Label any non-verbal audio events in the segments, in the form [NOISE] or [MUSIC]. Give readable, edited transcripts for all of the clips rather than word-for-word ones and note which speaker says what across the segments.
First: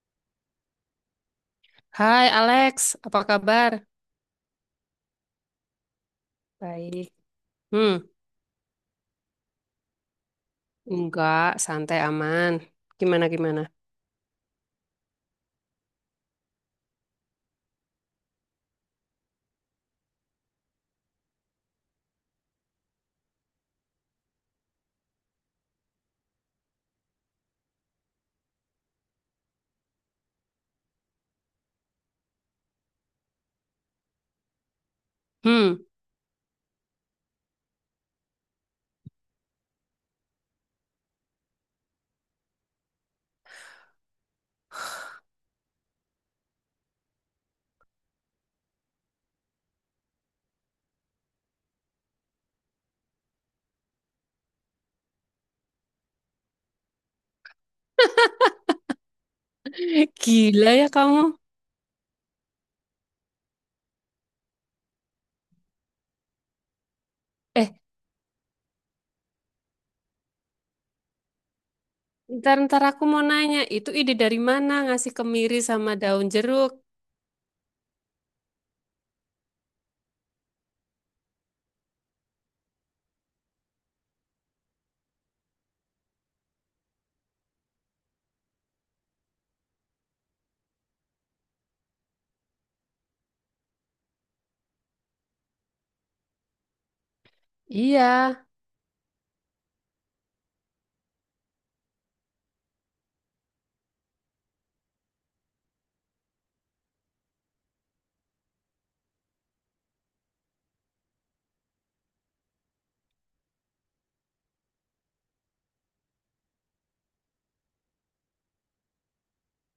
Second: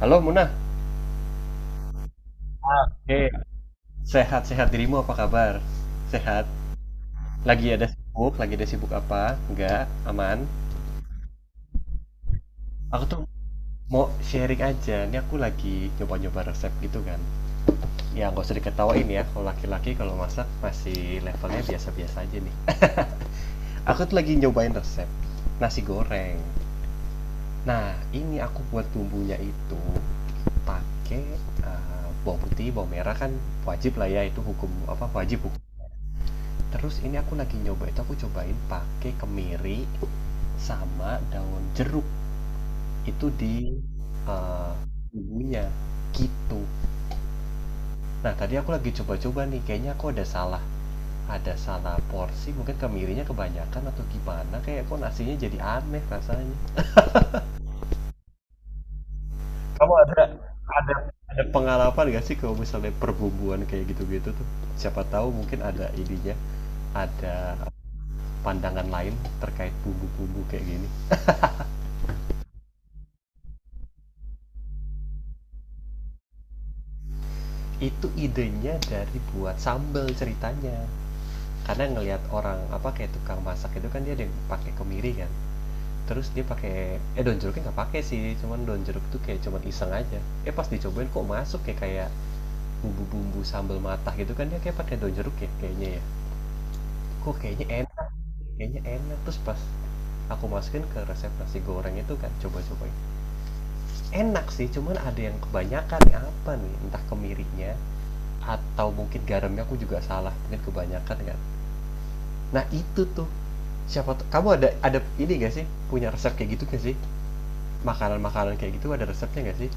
Speaker 1: Halo Munah.
Speaker 2: Hai Alex, apa
Speaker 1: Eh,
Speaker 2: kabar?
Speaker 1: Sehat-sehat dirimu, apa kabar? Sehat?
Speaker 2: Baik.
Speaker 1: Lagi ada
Speaker 2: Hmm,
Speaker 1: sibuk? Lagi ada sibuk apa? Enggak? Aman?
Speaker 2: enggak, santai aman.
Speaker 1: Aku tuh
Speaker 2: Gimana gimana?
Speaker 1: mau sharing aja. Ini aku lagi nyoba-nyoba resep gitu kan. Ya nggak usah diketawain ya. Kalau laki-laki kalau masak masih levelnya biasa-biasa aja nih. Aku tuh lagi nyobain resep nasi goreng. Nah, ini aku buat bumbunya itu pakai bawang putih, bawang merah kan wajib lah ya, itu hukum apa, wajib hukum.
Speaker 2: Hmm,
Speaker 1: Terus ini aku lagi nyoba itu, aku cobain pakai kemiri sama daun jeruk, itu di, eee, bumbunya, gitu. Nah tadi aku lagi coba-coba nih, kayaknya aku ada salah, ada salah porsi, mungkin kemirinya kebanyakan atau gimana, kayak kok nasinya jadi aneh rasanya.
Speaker 2: [LAUGHS] gila ya kamu.
Speaker 1: Ada pengalaman gak sih kalau misalnya perbumbuan kayak gitu-gitu tuh? Siapa tahu mungkin ada ininya, ada
Speaker 2: Eh,
Speaker 1: pandangan lain terkait bumbu-bumbu kayak gini.
Speaker 2: ntar ntar aku mau nanya, itu ide dari mana ngasih kemiri sama daun jeruk?
Speaker 1: Itu idenya dari buat sambel ceritanya. Karena ngelihat orang, apa, kayak tukang masak itu kan dia ada yang pakai kemiri kan, terus dia pakai daun jeruknya nggak pakai sih, cuman daun jeruk tuh kayak cuman iseng aja. Eh, pas dicobain kok masuk kayak kayak bumbu-bumbu sambal matah gitu kan, dia kayak pakai daun jeruk ya kayaknya ya. Kok kayaknya enak,
Speaker 2: Iya,
Speaker 1: kayaknya enak. Terus pas aku masukin ke resep nasi goreng itu kan coba-cobain. Enak sih, cuman ada yang kebanyakan apa nih, entah kemirinya atau mungkin garamnya aku juga salah, mungkin kebanyakan kan. Nah, itu tuh. Siapa tuh, kamu ada ini nggak sih, punya resep kayak gitu nggak sih? Makanan-makanan kayak gitu ada resepnya nggak sih?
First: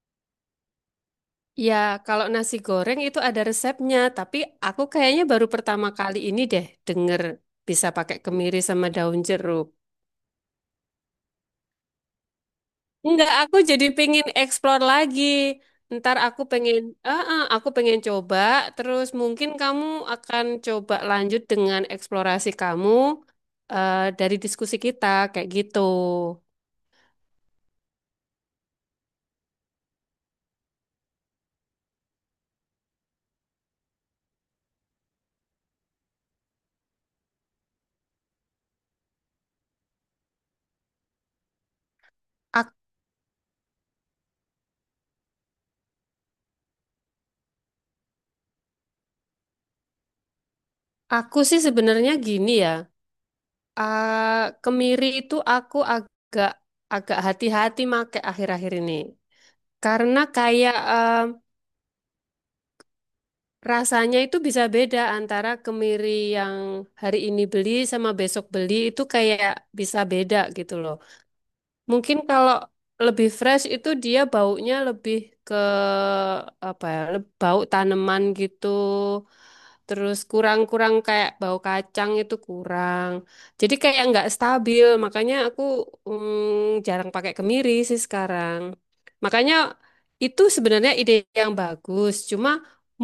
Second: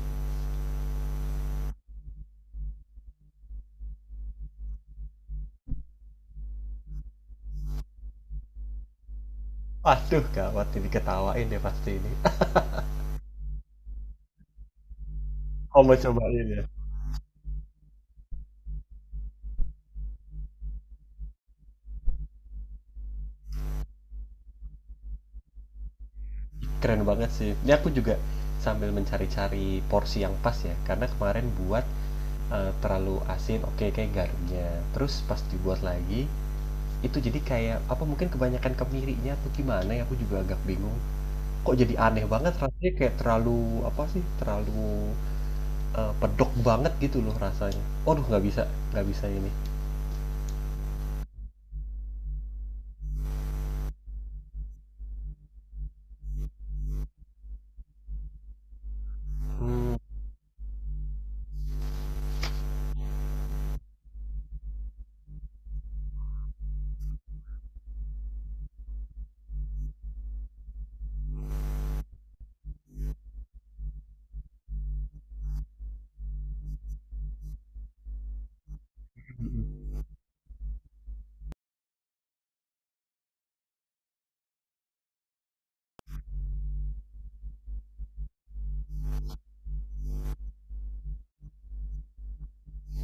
Speaker 2: ya kalau nasi goreng itu ada resepnya, tapi aku kayaknya baru pertama kali ini deh denger bisa pakai kemiri sama daun jeruk.
Speaker 1: Waduh, gawat ini, ketawain deh pasti ini. [LAUGHS]
Speaker 2: Enggak, aku jadi pengen explore lagi.
Speaker 1: Oh, kamu
Speaker 2: Ntar aku
Speaker 1: cobain ya?
Speaker 2: pengen, ah, ah, aku pengen coba. Terus mungkin kamu akan coba lanjut dengan eksplorasi kamu dari diskusi kita kayak gitu.
Speaker 1: Keren banget sih. Ini aku juga sambil mencari-cari porsi yang pas ya, karena kemarin buat, terlalu asin, oke kayak garamnya. Terus pas dibuat lagi, itu jadi kayak apa, mungkin kebanyakan kemirinya tuh gimana ya, aku juga agak bingung. Kok jadi aneh banget
Speaker 2: Ak-
Speaker 1: rasanya, kayak terlalu apa sih, terlalu pedok banget gitu loh rasanya. Aduh nggak bisa ini.
Speaker 2: aku sih sebenarnya gini ya. Kemiri itu aku agak agak hati-hati make akhir-akhir ini.
Speaker 1: Hmm,
Speaker 2: Karena kayak rasanya itu bisa beda antara kemiri yang hari ini beli sama besok beli itu kayak bisa beda gitu loh. Mungkin kalau lebih fresh itu dia baunya lebih ke apa ya, bau tanaman gitu. Terus kurang-kurang kayak bau kacang itu kurang. Jadi kayak nggak stabil, makanya aku jarang pakai kemiri sih sekarang. Makanya itu sebenarnya ide yang bagus. Cuma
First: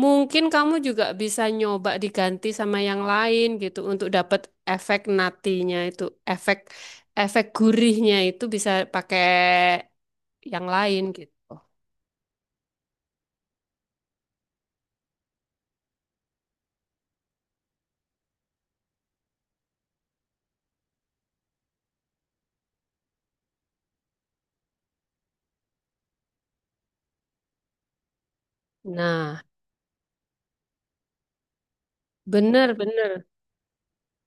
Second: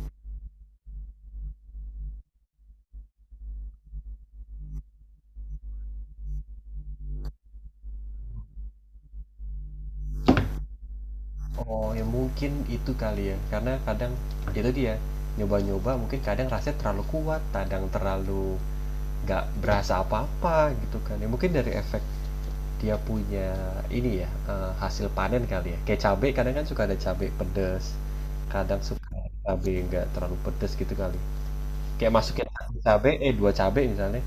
Speaker 2: mungkin kamu juga bisa nyoba diganti sama yang lain gitu untuk dapat efek natinya itu, efek efek gurihnya itu bisa pakai yang lain gitu.
Speaker 1: oh ya mungkin itu kali ya, karena kadang itu dia nyoba-nyoba, mungkin kadang rasanya terlalu kuat, kadang terlalu nggak berasa apa-apa gitu kan. Ya mungkin dari efek dia punya ini ya, hasil panen kali ya. Kayak cabai, kadang kan suka ada cabai pedes, kadang suka
Speaker 2: Nah,
Speaker 1: cabai nggak terlalu pedes gitu kali. Kayak masukin
Speaker 2: bener,
Speaker 1: satu cabai,
Speaker 2: bener,
Speaker 1: eh dua cabai misalnya,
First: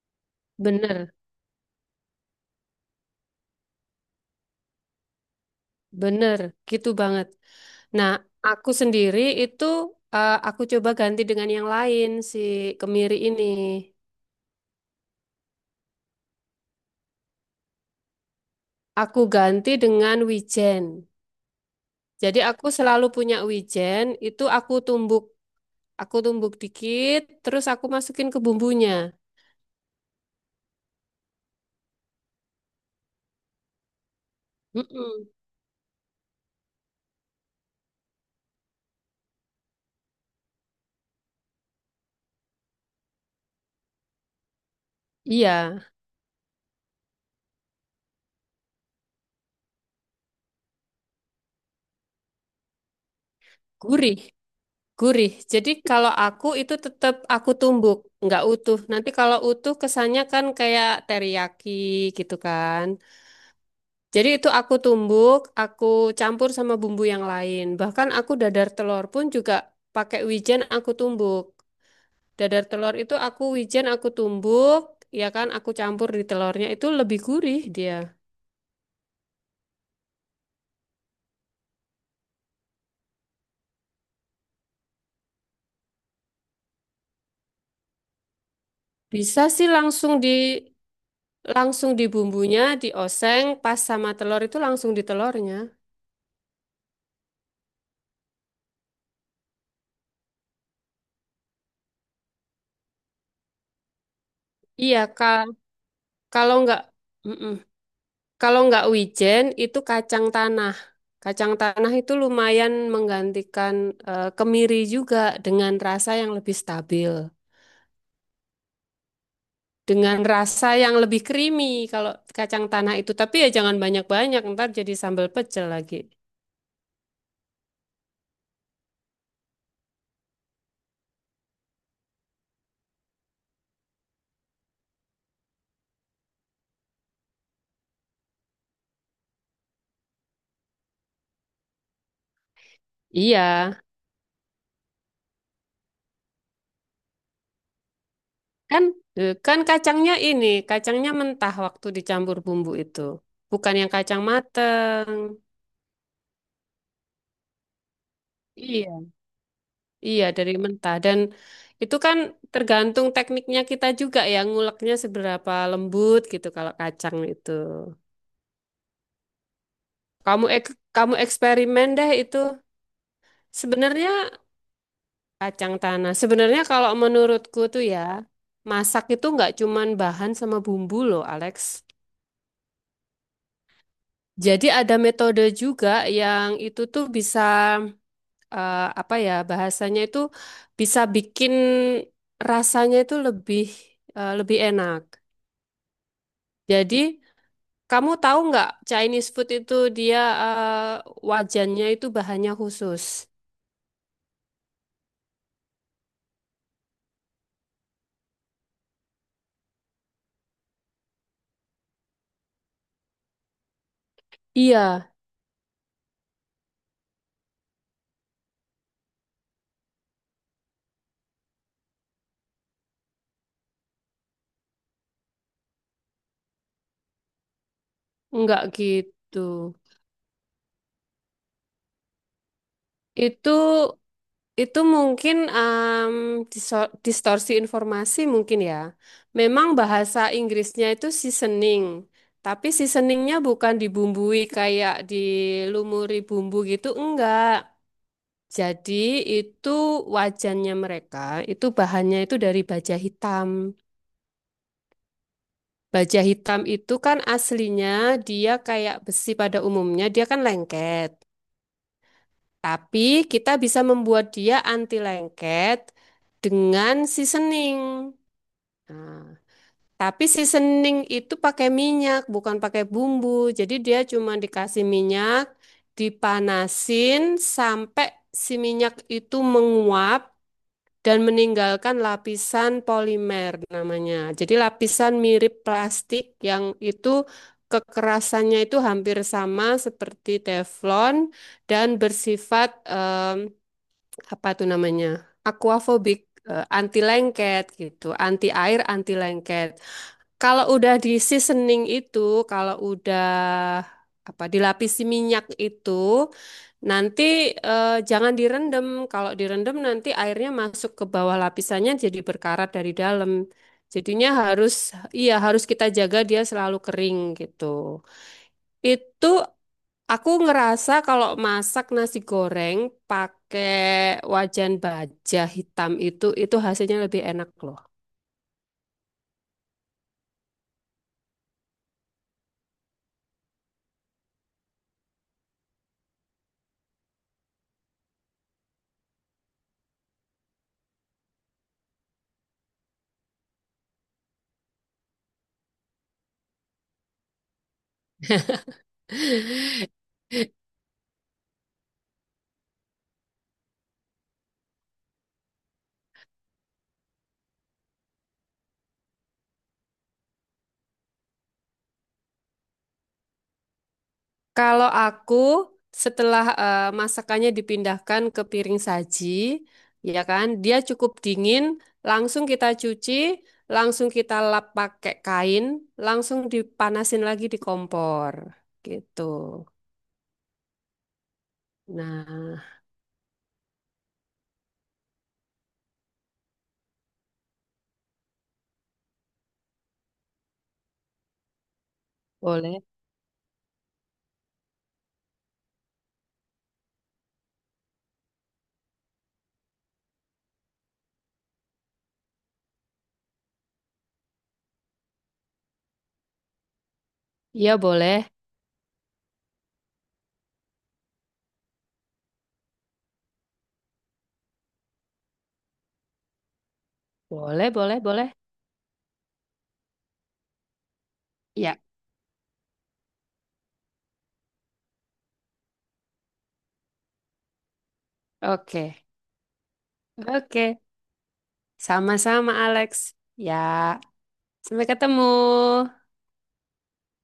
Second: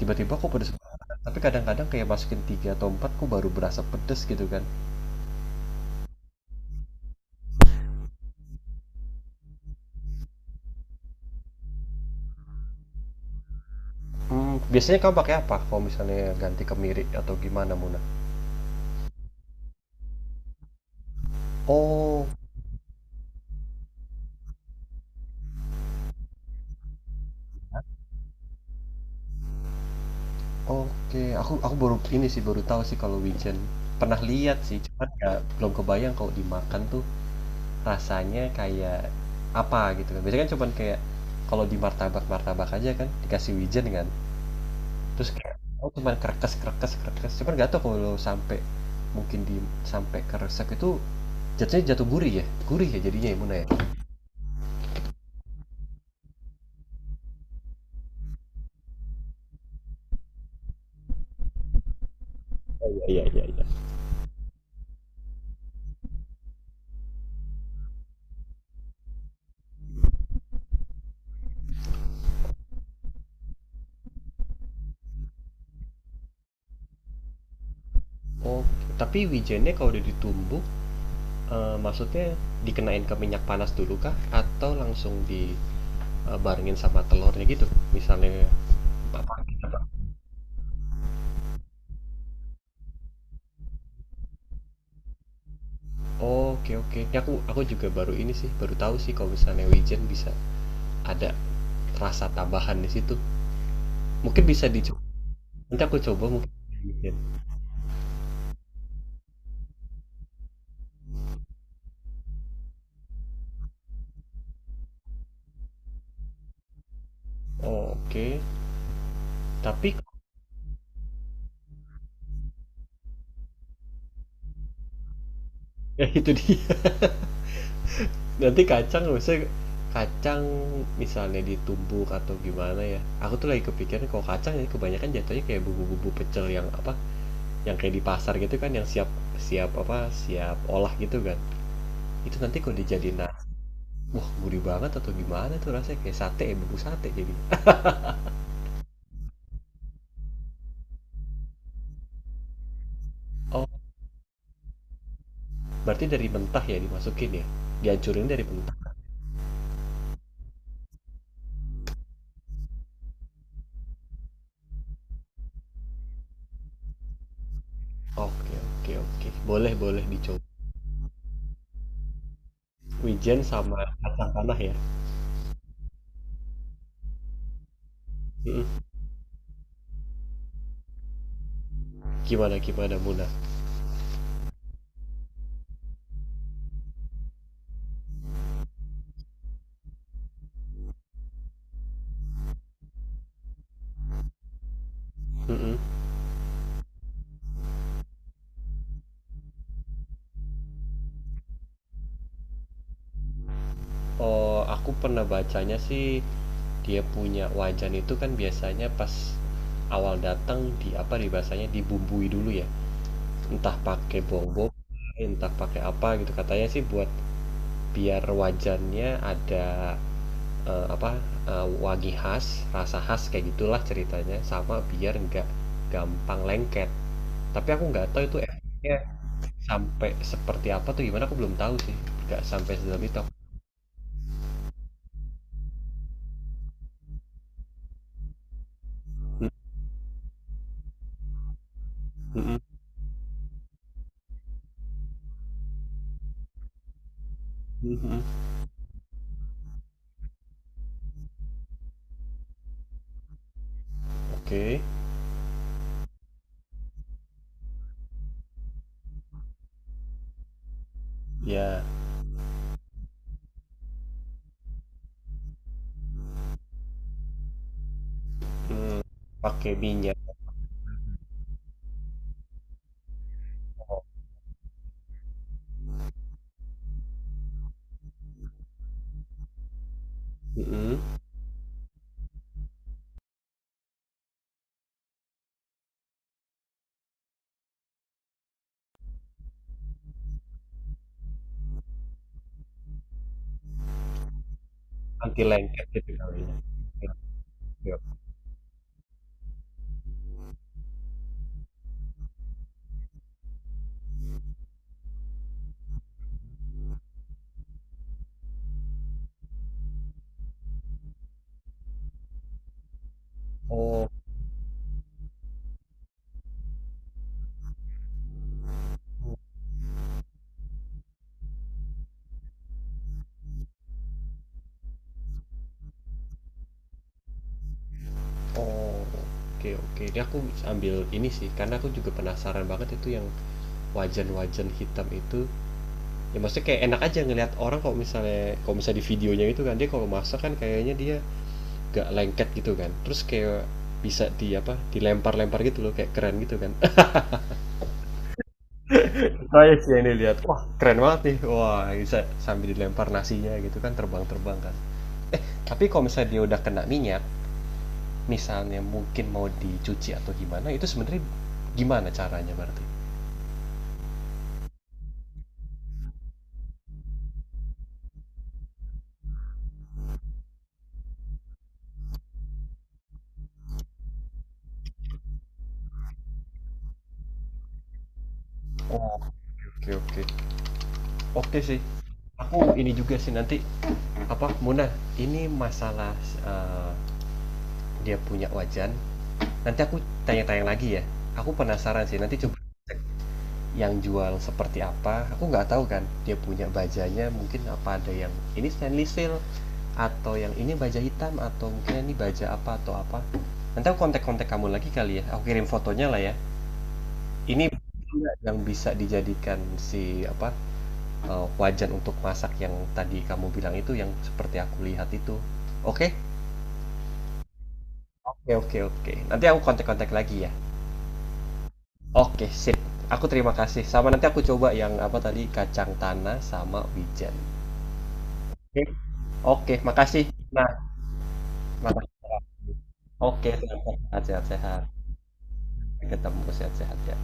Speaker 1: tiba-tiba kok pedes banget,
Speaker 2: bener,
Speaker 1: tapi kadang-kadang kayak masukin 3 atau 4 kok baru berasa pedes gitu kan.
Speaker 2: bener, gitu banget. Nah, aku sendiri itu aku coba ganti dengan yang lain si kemiri ini.
Speaker 1: Mmm, biasanya kamu pakai apa kalau misalnya ganti kemiri atau gimana, Muna?
Speaker 2: Aku ganti dengan wijen.
Speaker 1: Oh,
Speaker 2: Jadi aku selalu punya wijen, itu aku tumbuk dikit, terus aku masukin ke bumbunya.
Speaker 1: oke. Aku baru ini sih, baru tahu sih kalau wijen. Pernah lihat sih, cuman
Speaker 2: Mm-mm.
Speaker 1: nggak belum kebayang kalau dimakan tuh rasanya kayak apa gitu kan. Biasanya kan cuman kayak kalau di martabak-martabak aja kan dikasih wijen kan, terus kayak
Speaker 2: Iya,
Speaker 1: aku cuman krekes krekes krekes, cuman nggak tahu kalau sampai mungkin di sampai keresek itu jatuhnya jatuh gurih ya? Gurih ya jadinya ya Muna ya?
Speaker 2: gurih. Gurih. Jadi kalau aku itu tetap aku tumbuk, nggak utuh. Nanti kalau utuh kesannya kan kayak teriyaki gitu kan.
Speaker 1: Oh, iya iya iya.
Speaker 2: Jadi itu aku tumbuk, aku campur sama bumbu yang lain. Bahkan aku dadar telur pun juga pakai wijen aku tumbuk. Dadar telur itu aku wijen aku tumbuk, ya kan aku campur di telurnya itu lebih gurih dia.
Speaker 1: Oh, tapi wijennya kalau udah ditumbuk, maksudnya dikenain ke minyak panas dulu kah? Atau langsung dibarengin sama telurnya gitu? Misalnya apa?
Speaker 2: Bisa sih langsung di bumbunya, dioseng pas sama telur itu langsung di telurnya.
Speaker 1: Oh, oke oke. Ini aku juga baru ini sih, baru tahu sih kalau misalnya wijen bisa ada rasa tambahan di situ. Mungkin bisa
Speaker 2: Iya,
Speaker 1: dicoba.
Speaker 2: Kak.
Speaker 1: Nanti aku coba mungkin.
Speaker 2: Kalau nggak,
Speaker 1: Wijen.
Speaker 2: mm-mm. Kalau nggak wijen itu kacang tanah. Kacang tanah itu lumayan menggantikan kemiri juga dengan rasa yang lebih stabil,
Speaker 1: Oh, oke. Tapi
Speaker 2: dengan rasa yang lebih creamy kalau kacang tanah itu. Tapi ya jangan banyak-banyak, ntar jadi sambal pecel lagi.
Speaker 1: [LAUGHS] ya itu dia. [LAUGHS] Nanti kacang maksudnya kacang misalnya ditumbuk atau gimana ya. Aku tuh lagi kepikiran kalau kacang ini kebanyakan jatuhnya kayak bubu-bubu pecel yang apa? Yang kayak di pasar gitu kan yang siap, siap apa? Siap olah gitu kan. Itu nanti kalau dijadiin
Speaker 2: Iya,
Speaker 1: nasi, wah gurih banget, atau gimana tuh rasanya kayak sate, ya, sate jadi.
Speaker 2: kan kan kacangnya ini, kacangnya mentah waktu dicampur bumbu itu,
Speaker 1: Oh,
Speaker 2: bukan yang kacang mateng.
Speaker 1: berarti dari mentah ya dimasukin ya? Dihancurin dari mentah.
Speaker 2: Iya. Iya, dari mentah. Dan itu kan tergantung tekniknya kita juga ya, nguleknya seberapa lembut gitu kalau kacang itu.
Speaker 1: Oke, oke, oke. Boleh, boleh dicoba.
Speaker 2: Kamu eksperimen deh itu.
Speaker 1: Wijen sama
Speaker 2: Sebenarnya
Speaker 1: kacang tanah ya.
Speaker 2: kacang tanah. Sebenarnya kalau menurutku tuh ya,
Speaker 1: Mm-mm.
Speaker 2: masak itu nggak cuman bahan sama bumbu loh, Alex.
Speaker 1: Gimana gimana Muna?
Speaker 2: Jadi ada metode juga yang itu tuh bisa apa ya, bahasanya itu bisa bikin rasanya itu lebih lebih enak.
Speaker 1: Mm-mm.
Speaker 2: Jadi kamu tahu nggak Chinese food itu dia wajannya itu bahannya khusus.
Speaker 1: Oh, aku pernah bacanya sih, dia punya wajan itu kan biasanya pas awal datang di apa di bahasanya dibumbui dulu ya. Entah pakai bobo,
Speaker 2: Iya,
Speaker 1: entah pakai apa gitu. Katanya sih buat biar wajannya ada apa wangi khas, rasa khas kayak gitulah ceritanya, sama biar nggak gampang lengket. Tapi aku nggak tahu itu
Speaker 2: nggak
Speaker 1: efeknya
Speaker 2: gitu.
Speaker 1: sampai seperti apa tuh gimana, aku belum tahu sih. Nggak sampai sedalam itu.
Speaker 2: Itu itu mungkin distorsi informasi mungkin ya.
Speaker 1: Mm,
Speaker 2: Memang bahasa Inggrisnya itu seasoning,
Speaker 1: mm, mm,
Speaker 2: tapi seasoningnya bukan dibumbui kayak dilumuri bumbu gitu, enggak.
Speaker 1: mm, mm.
Speaker 2: Jadi itu wajannya mereka, itu bahannya itu dari baja hitam.
Speaker 1: Oke.
Speaker 2: Baja hitam itu kan aslinya dia kayak besi pada umumnya, dia kan lengket.
Speaker 1: Ya,
Speaker 2: Tapi kita bisa membuat dia anti lengket dengan seasoning.
Speaker 1: mmm,
Speaker 2: Nah,
Speaker 1: pakai minyak.
Speaker 2: tapi seasoning itu pakai minyak, bukan pakai bumbu. Jadi dia
Speaker 1: Oh,
Speaker 2: cuma dikasih minyak, dipanasin sampai si minyak itu menguap
Speaker 1: mhm,
Speaker 2: dan meninggalkan lapisan polimer namanya. Jadi lapisan mirip plastik yang itu kekerasannya itu hampir sama seperti teflon dan bersifat apa tuh namanya?
Speaker 1: anti lengket gitu
Speaker 2: Aquafobik,
Speaker 1: kalinya.
Speaker 2: eh, anti lengket
Speaker 1: Oke
Speaker 2: gitu,
Speaker 1: oke.
Speaker 2: anti air, anti lengket. Kalau udah di seasoning itu, kalau udah apa dilapisi minyak itu, nanti jangan direndam. Kalau direndam nanti airnya masuk ke bawah lapisannya jadi berkarat dari dalam.
Speaker 1: Oh,
Speaker 2: Jadinya harus iya harus kita jaga dia selalu kering gitu. Itu
Speaker 1: oh,
Speaker 2: aku ngerasa kalau masak nasi goreng pakai wajan baja hitam itu hasilnya lebih enak loh.
Speaker 1: oke oke. Ini aku ambil ini sih, karena aku juga penasaran banget itu yang wajan-wajan hitam itu, ya maksudnya kayak enak aja ngelihat orang kalau misalnya di videonya itu kan, dia kalau masak kan kayaknya dia gak lengket gitu kan, terus kayak bisa di apa, dilempar-lempar gitu loh, kayak keren gitu kan. [LAUGHS] Saya
Speaker 2: [LAUGHS]
Speaker 1: sih yang dilihat, wah keren banget nih, wah bisa sambil dilempar nasinya gitu kan, terbang-terbang kan. Eh, tapi kalau misalnya dia udah kena minyak, misalnya mungkin mau dicuci atau gimana, itu sebenarnya gimana caranya berarti?
Speaker 2: Kalau aku setelah masakannya dipindahkan ke piring saji, ya kan, dia cukup dingin, langsung kita cuci, langsung kita lap pakai kain, langsung dipanasin lagi di kompor,
Speaker 1: Oh,
Speaker 2: gitu.
Speaker 1: oke oke. Oke sih.
Speaker 2: Nah,
Speaker 1: Aku ini juga sih nanti apa Muna, ini masalah eh, dia punya wajan. Nanti aku tanya-tanya lagi ya. Aku penasaran sih. Nanti coba
Speaker 2: boleh.
Speaker 1: cek yang jual seperti apa. Aku nggak tahu kan dia punya bajanya mungkin apa, ada yang ini stainless steel atau yang ini baja hitam atau mungkin ini baja apa atau apa. Nanti aku kontak-kontak kamu lagi kali ya. Aku kirim fotonya lah ya. Ini
Speaker 2: Iya, boleh.
Speaker 1: yang bisa dijadikan si apa wajan untuk masak yang tadi kamu bilang itu, yang seperti aku lihat itu. Oke?
Speaker 2: Boleh, boleh, boleh.
Speaker 1: Oke, oke, oke. Nanti aku kontak-kontak lagi ya.
Speaker 2: Ya,
Speaker 1: Oke, sip. Aku terima kasih. Sama nanti aku coba yang apa tadi, kacang tanah sama wijen. Oke,
Speaker 2: oke.
Speaker 1: oke, makasih. Nah,
Speaker 2: Oke.
Speaker 1: makasih.
Speaker 2: Sama-sama, Alex.
Speaker 1: Oke, sehat-sehat,
Speaker 2: Ya,
Speaker 1: sehat-sehat.
Speaker 2: sampai ketemu.
Speaker 1: Ketemu sehat-sehat ya.